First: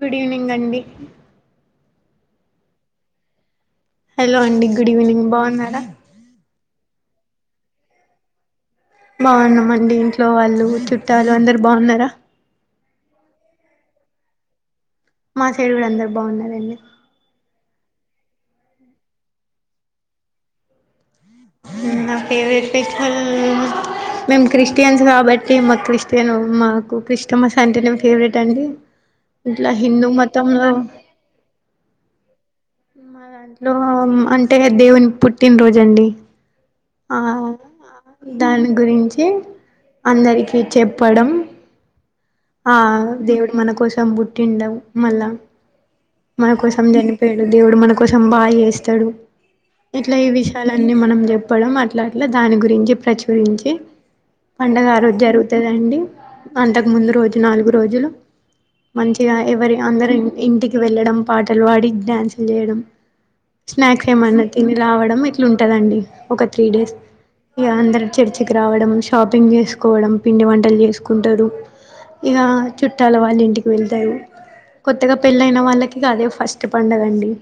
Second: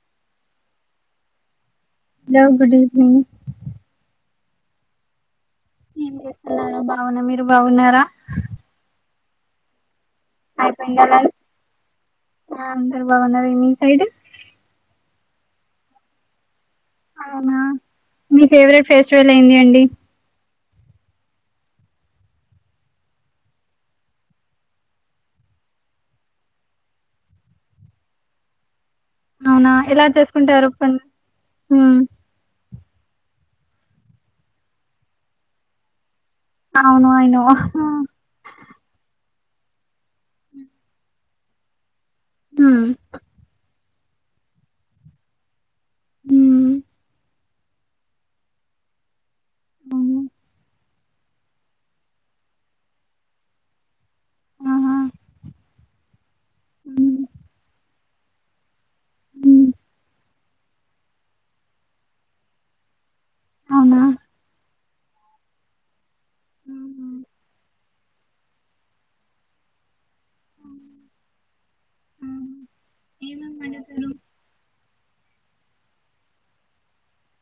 Good evening అండి hello good evening hello అండి good evening బా ఏం చేస్తున్నారు బాగున్న మీరు బాగున్నారా బాగున్నామండి ఇంట్లో వాళ్ళు అయిపోయిందా చుట్టాలు అందరు బాగున్నారా బావున్నారా మీ సైడ్ మా సైడ్ గూడ అందరు బాగున్నారండి అవునా మీ ఫేవరెట్ ఫెస్టివల్ ఏంది అండి నా ఫేవరట్ ఫెస్టివల్ మేము క్రిస్టియన్స్ కాబట్టి మాకు క్రిస్టియన్ మాకు క్రిస్టమస్ అంటేనే ఫేవరెట్ అండి ఇట్లా అవునా ఎలా హిందూ చేసుకుంటారు మతంలో పన్ ఉమ్ మా దాంట్లో అంటే దేవుని పుట్టినరోజండి అవును ఐ నో అందరికీ చెప్పడం ఆ ఉమ్ దేవుడు మన కోసం బుట్టి ఉండవు మళ్ళా మన ఉమ్ కోసం చనిపోయాడు దేవుడు మన కోసం బాగా చేస్తాడు ఇట్లా అవును ఈ విషయాల మనం చెప్పడం అట్లా అట్లా దాని గురించి ప్రచురించి పడంగ ఆహా ఆ రోజు జరుగుతాద అండి అంతక ముందు ఉమ్ రోజు నాలుగు రోజులు మంచిగా ఉమ్, ఎవరి అందరు ఇంటికి వెళ్ళడం పాటలు పాడి డ్యాన్సులు చేయడం అవునా స్నాక్స్ ఏమన్నా తిని రవడం ఇట్లుంటదిండిఒక త్రీ డేస్ ఉమ్, ఇగ అందరుచర్చికి రావడం షాపింగ్ చేసుకోవడం పిండి వంటలు చేసుకుంటారు ఇక ఉమ్. చుట్టాల వాళ్ళ ఏమేం ఇంటికి వండుతారు వెళ్తారు కొత్తగా పెళైయిన వాళ్ళకి అదే ఫస్ట్ పడుగండి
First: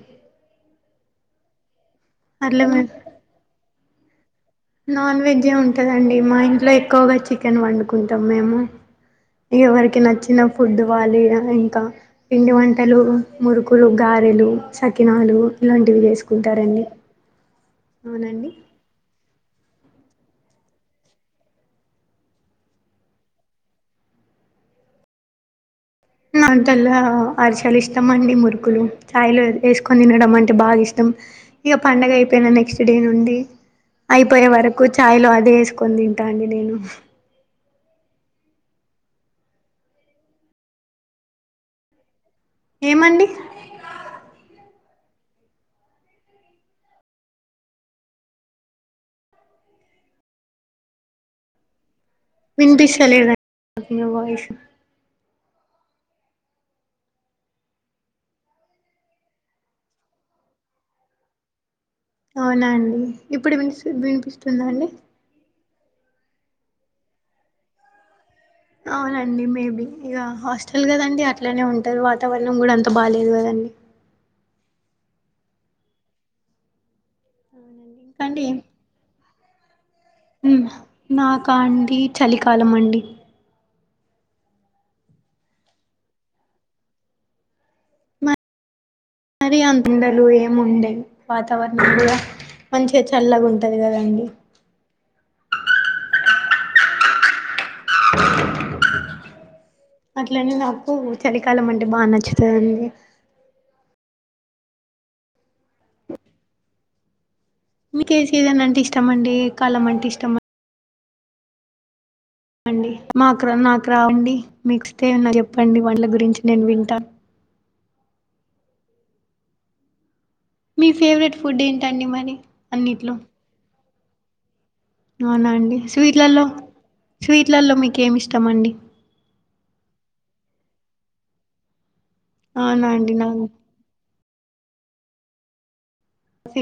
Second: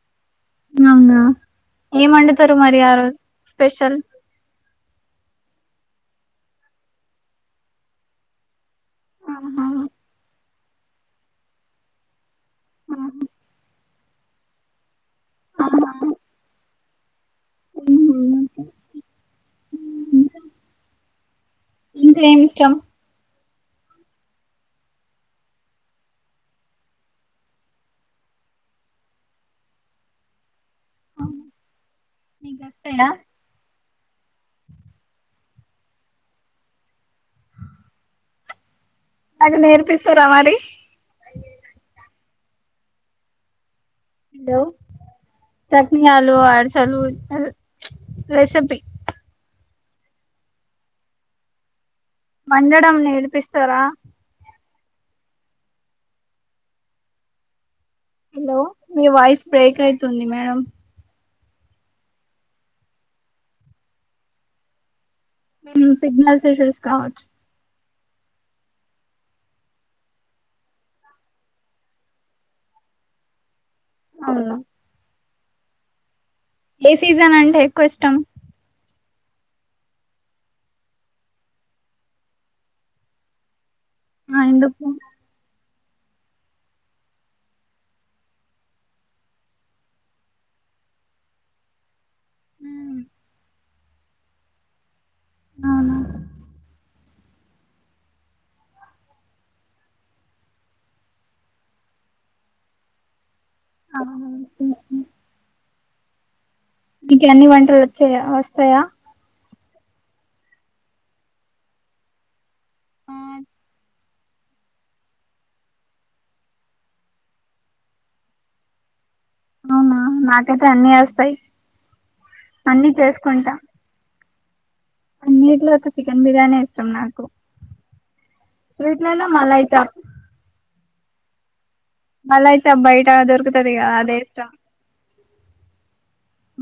అవునా ఏం వండుతారు అట్లా మరి మే ఆ రోజుస్పెషల్ నాన్ వెజే ఉంటుందండి మా ఇంట్లో ఎక్కువగా చికెన్ వండుకుంటాం మేము ఆహా ఎవరికి నచ్చిన ఫుడ్ వాలి ఇంకా పిండి వంటలు ఆహా మురుకులు గారెలు సకినాలు ఆహా ఇలాంటివి చేసుకుంటారండి అవునండి మీకు ఏమి ఇష్టం అంతల్లా అరిసలు ఇష్టంఅండి మురుకులు చాయ్. లో వేసుకొని తినడం అంటే బాగా ఇష్టం ఇష్టంఇక పండగ అయిపోయిన మీకు నెక్స్ట్ డే వస్తాయా నుండి అయిపోయే వరకు ఛాయలో అదెవేసుకొని తింటాండి నేను నాకు నేర్పిస్తారమరి ఏమండి హలో చక్కిలాలు అరిసలు రెసిపీ వండడం నేర్పిస్తారా వినిపిస్తలేదండివాయిసు హలో మీ వాయిస్ బ్రేక్ అయితుంది మేడం అవునా అండి ఇప్పుడు విని వినిపిస్తుంద అండి ఉసిగ్నల్స్ ' ఇషుస్ కావచ్చు అవునండి మేబీ ఇక హాస్టల్ కదండి అట్లానే ఉంటారు వాతావరణం కూడా అంత బాగాలేదు కదండి అవును ఏ సీజన్ అంటే ఎక్కువ ఇష్టం ఉనాకా అండి చలికాలం అండి ఆ ఎందుకు మరి అంతుండలుఏముండేవి వాతావరణ కూడా మ్మ్. మంచిగా చల్లగా ఉంటు ఉంటదిగదండి అవున అట్లనే నాకు చలికాలం అంటే బాగానచ్చు తాదండి ఆ వంటలు మీకే వచ్చాయా సీజన్ అంటే వస్తాయా ఇష్టమండి ఎ కాలం అంటే ఇష్టమండి అండి ఆ, మా అకరా నాక రావండి మీకొస్తే ఎవన్న చెప్పండి వంటల గురించి నేను వింటాను అవునా నాకైతే మీ అన్ని వస్తాయి ఫేవరెట్ ఫుడ్ ఏంటండి మరి అన్ని అన్నిట్లో చేసుకుంటా అవునా అన్నిట్లో అండి అయితే చికెన్ స్వీట్లలో బిర్యానీ ఇష్టం నాకు స్వీట్లలో మీకు ఏమి ఇష్టమండి వీట్లలో మలైతా మళ్ళ అవునా అయితేఆబయట అండి నాకు దొరుకుతదిగా అదే ఇష్టం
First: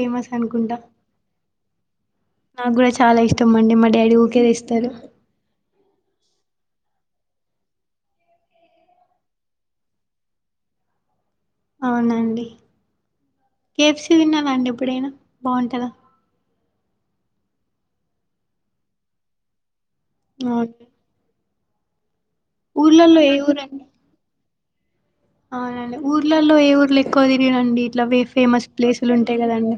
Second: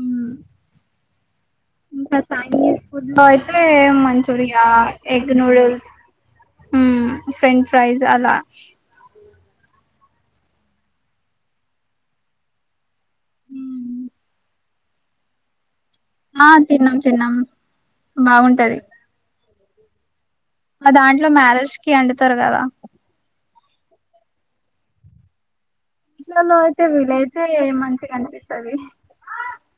ఉమ్ అనుకుంటా ఇంకా నాకు చైనైనీస్ కూడా ఫుడ్ చాలా లో ఇష్టం అయితే అండి మా డాడీ ఊకే మంచూరియా తెస్తారు ఎగ్ నూడిల్స్ ఫ్రెంచ్ ఫ్రైజ్ అలా అవునండి కేయప్. సి తిన్నారండి ఎప్పుడైనా బావుంటదా ఆ తిన్నాం తిన్నాం బాగుంటది ఆ దాంట్లో మ్యారేజ్ కి అండి ఊర్లల్లో ఏఊరం అవునండి ఊర్లలో ఇట్లలో ఏ అయితే ఊర్లో ఎక్కువ వీలైతే తిరిగ రనండి ఇట్లా మంచిగా వే ఫేమస్ అనిపిస్తది ప్లేసులు ఉంటాయి కదండి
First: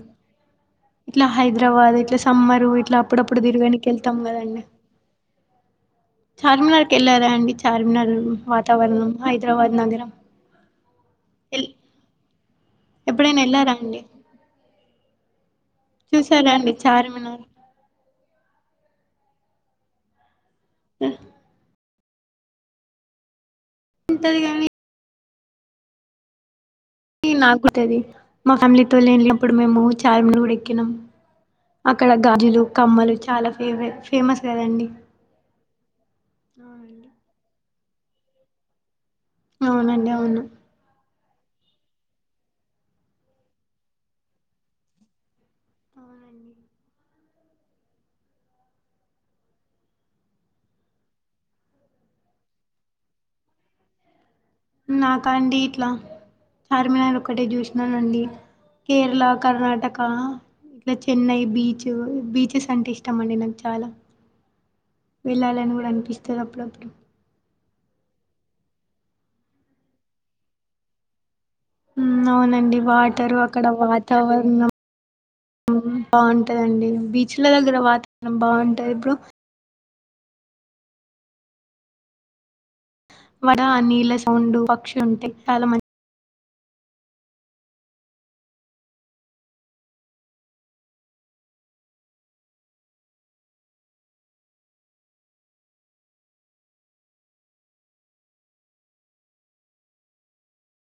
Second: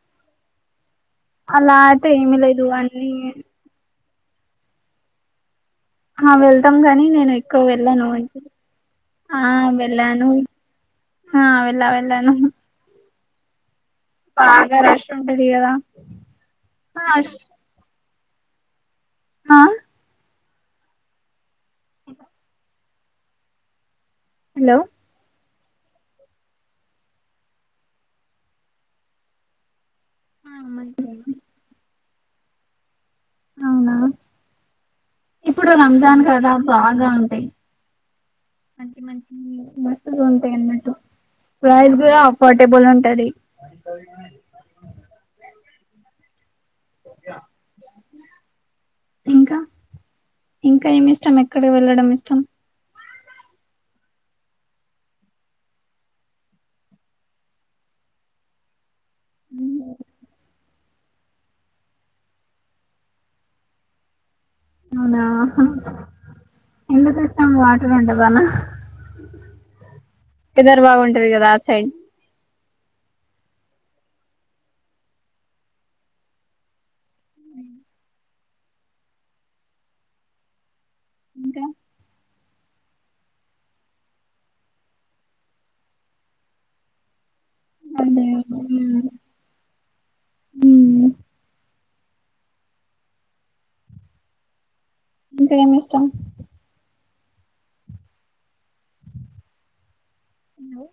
ఇట్లా అలా హైదరాబాద్ అయితే ఇట్లా ఏమి లేదు సమ్మరు ఇట్లా అన్ని అప్పుడప్పుడు తిరగనికి వెళ్తాం కదండి ఆ వెళ్దాం చార్మినార్కి కానీ వెళ్ళారా నేను అండి ఎక్కడ వెళ్ళాను చార్మినార్ అంట వాతావరణం ఆ హైదరాబాద్ నగరం వెళ్ళాను ఆా ఎల్ వెళ్ళ వెళ్లాను ఎప్పుడైనా వెళ్లారా అండి బాగా రష్ ఉంటది కదా చూసారాండి ఆ చార్మినార్ ఆ ఆ ఇతే తిమ్తది కానీ నాకు తెలీదు మా ఫ్యామిలీతో లేల్నీ నపుడు మేము చార్మను ఆ కూడా ఎక్కినాము మంచిదండి. అక్కడ గాజులు కమ్మలు చాలా ఫేవ అవునా ఫేమస్ కదండి ఇప్పుడు రంజాన్ కదా బాగా ఉంటాయి మంచి మంచి అవునండి అవును మస్తుగుంటాయ్ అన్నట్టు ప్రైస్ కూడా అఫోర్డబుల్ ఉంటది ఇంకా ఇంకా ఏమి ఇష్టం ఎక్కడ వెళ్ళడం ఇష్టం నాకా అండి ఇట్లా చార్మినారు ఒక్కటే చూసినానండి కేరళ కర్ణాటక ఇట్లా చెన్నై బీచ్ బీచెస్ అంటే ఇష్టం అండి నాకు చాలా అవునా వెళ్ళాలని కూడా అనిపిస్తది అప్పుడప్పుడు ఎందకి స్టమ్ గుంటదానా ఇదరు బాగుంటది కదా సైడ్ అవునండి వాటరు అక్కడ వాతావరణం బాగుంటందండి బీచ్ల దగ్గర వాతావరణం బాగుంటంది బ్రో ఇంకా వడ నీళ్ళ సౌండు పక్షి ఉంటే చాలా మం అంటే ఉమ్ ఉమ్ ఇంక ఏమి ఇష్టం హలో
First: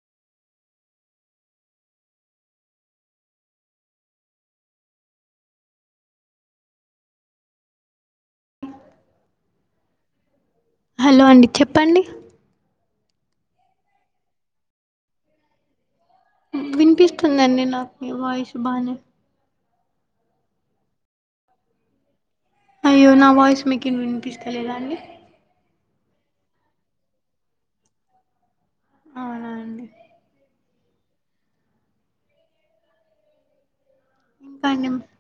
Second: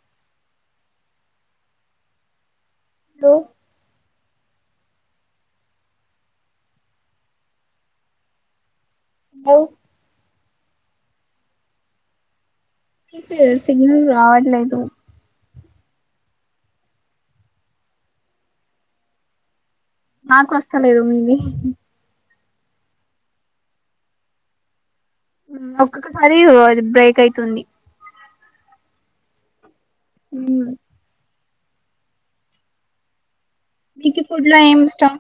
లో హలో హలో అండి చెప్పండి లేదు సిగ్నల్ రావట్లేదు వినిపిస్తుందండి నాకు మీ వాయిసు బానే నాకు వస్తలేదు మీది అయ్యో నా వాయిస్ మీకిన్ వినిపిస్తలేదా అండి ఒక్కొక్కసారి అది బ్రేక్ అయితుంది అవునా అండి ఉమ్ మీకు ఫుడ్ లో ఇంకా ఏమి అండి ఇష్టం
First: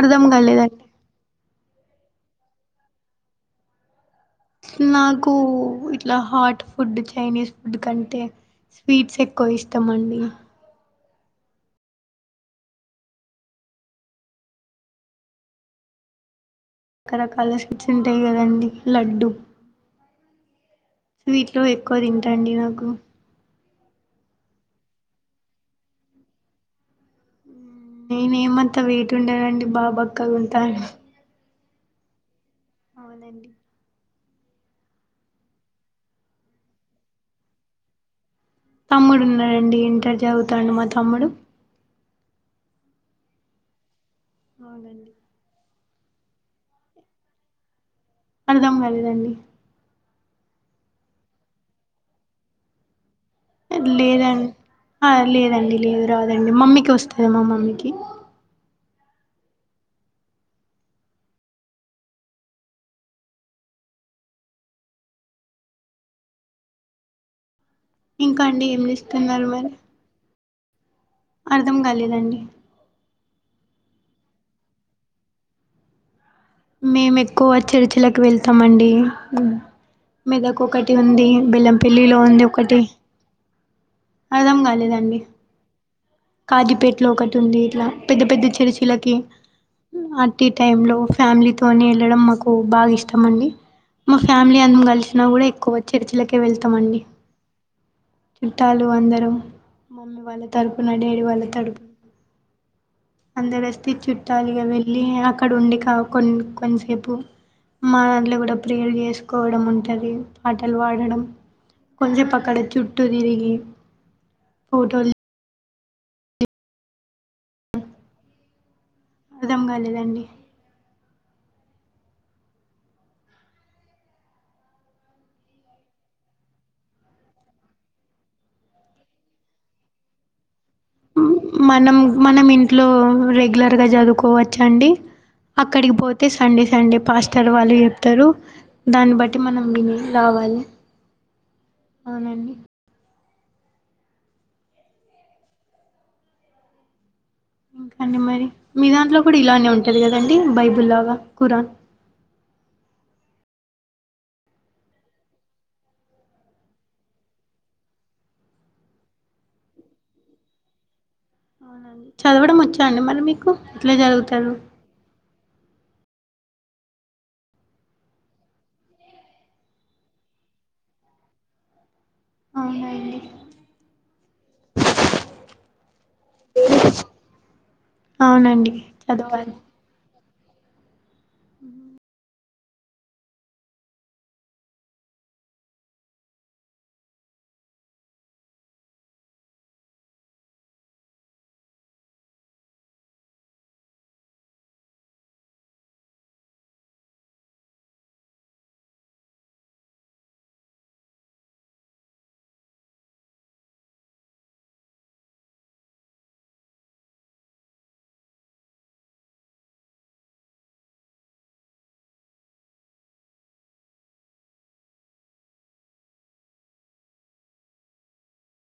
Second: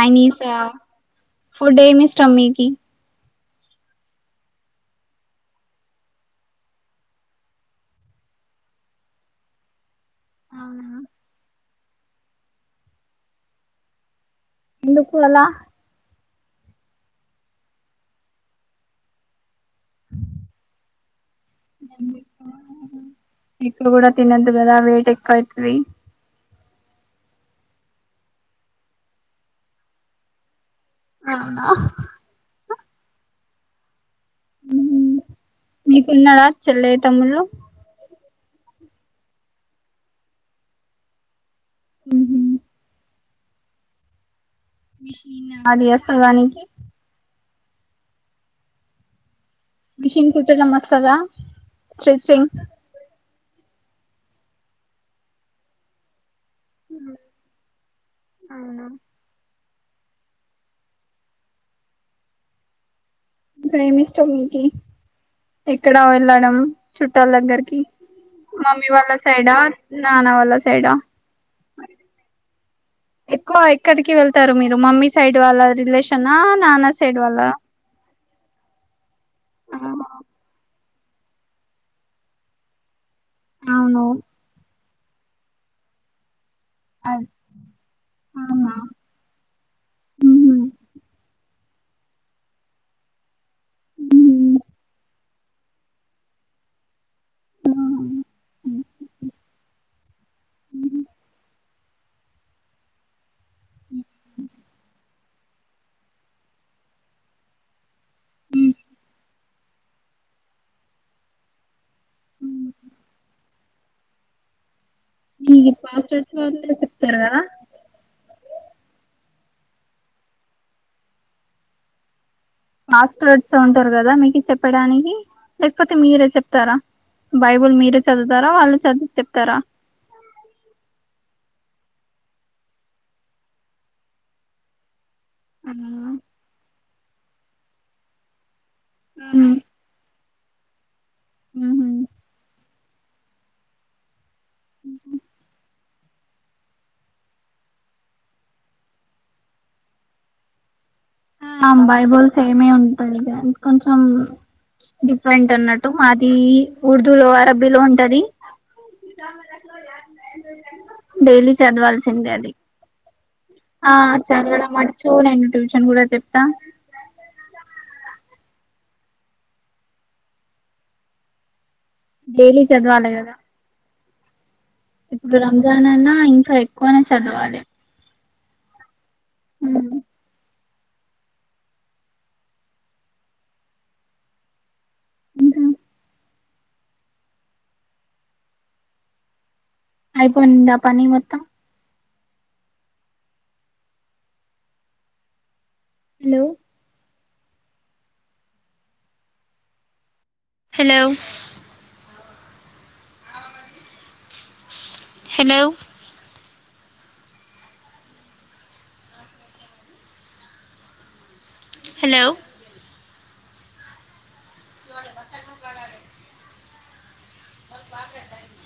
అర్థం కాలేదండి ఫుడ్ ఏమి ఇస్తాం మీకు నాకు ఇట్లా హాట్ ఫుడ్ చైనీస్ ఫుడ్ కంటే స్వీట్స్ ఎక్కువ ఇష్టం అండి అవునా ఎందుకు పోల రకరకాల స్వీట్స్ ఉంటాయి కదండి లడ్డుూ స్వీట్లో ఎక్కువ తింటా అండి నాకు స్వీట్లు కూడా తినద్దు కదా వేట్ ఎక్కువ అయ్ తది నేనే ఏమంతా వెయిట్ ఉండనండి బాబక్క గ ఉంటా ను అవునా అవునండి. మీకున్నడా చెల్లె, తమ్ముళ్ళు. తమ్ముడు ఉన్నడండి ఇంటర్ చదువుతాండు మా తమ్ముడు. హుహ్ అవునండి అది అస్తదా నీకి అర్థం కాలేదండి. మిషిన్ కుట్టడం వస్తదా స్ట్రిచింగ్. లేదండి ఆ లేదండి లేదు రాద దండి మమ్మీకి వస్తది మా మమ్మీకి. అవునా ఏమిష్టం మీకి? ఎక్కడా వెళ్ళడం చుట్టాల దగ్గరకి ఇంకా అండి ఏం మమ్మీ వాళ్ళ చేస్తున్నారు సైడా, మరి నాన్న వాళ్ళ సైడా. అర్థం కాలేదండి. ఎక్కువ ఎక్కడికి వెళ్తారు మీరు మమ్మీ సైడ్ వాళ్ళ రిలేషన్ మేము ఎక్కువ చెర్చిలకు వెళ్ తమండి మెదక్ ఒకటి ఉంది, బెల్లంపెల్లిలో ఉంది ఒకటి. అవును అర్థం కాలేదండి. కాజిపేట్లో అది ఒకటి ఉంది, ఇట్లా పెద్ద పెద్ద అవునా చెర్చిలకి అట్టి ఉహు. టైం లో ఫ్యామిలీ తో తోని వెళ్ళడం మాకు బాగా ఇష్టం అండి. మా ఫ్యామిలీ ఉహు. అందరం కలిసి అయినా కూడా ఎక్కువ చర్చిలకే వెళ్తామండి. చుట్టాలు అందరూ మమ్మీ వాళ్ళ తరపు డాడి వాళ్ళ తడుపు అందరస్తి చుట్టాలిగా వెళ్ళి అ అక్కడ ఉండి కా కొన్ని కొంతసేపు మాదాట్లో కూడా ప్రేయర్ చేసు కోవడం ఉంటది. పాటలు పాడడం కొంచసేపు అక్కడ చుట్టూ తిరిగి ఫోటోలు హీ పాస్టర్స్ వాళ్ళే చెప్తారా. అర్థం కాలేదండి. పాస్టర్స్ ఉంటరు కదా మీకి చెప్పడానికి లేకపోతే మీరే చెప్తరా. బైబుల్ మీరే చదువుతారా, వాళ్ళు చదివి చెప్తారా. మనం మనం ఇంట్లో రెగ్యులర్గా చదువుకోవచ్చు అండి. అక్కడికి ఉహు. పోతే సండే సండే పాస్టర్ వాళ్ళు చెప్తరు దాన్ని బట్టి మనం విని రావాలి ఉహు. అవునండి. ఇంకా అండి మరి. మీ దాంట్లో కూడా ఇలానే ఉంటది కదండి బైబుల్ లాగా. ఆ ఖురాన్ బైబుల్ సేమే ఉంటది కానీ కొంచెం డిఫరెంట్ అన్నట్టు. మాది ఉర్దూ లో అరబ్బీలో ఉంటది. డైలీ అవునా అండి చదవాల్సిందే అది చదవడం వచ్చా అండి మరి మీకు. ఆ ఎట్లా చదువుతారు చదవడం వచ్చు నేను ట్యూషన్ కూడా చెప్తా. డైలీ చదవాలి అవునండి కదా. ఇప్పుడు రంజాన్ అన్నా ఇంకా ఎక్కువనే చదవాలే. అవునండి చదవాలి. ఉ ఇంకా అయిపోయిందా పని మొత్తం. హలో హలో అవునండి హలో హలో ఇవాళ బత్త [unintelligible] ఇవాళ బాగలే టైమింగ్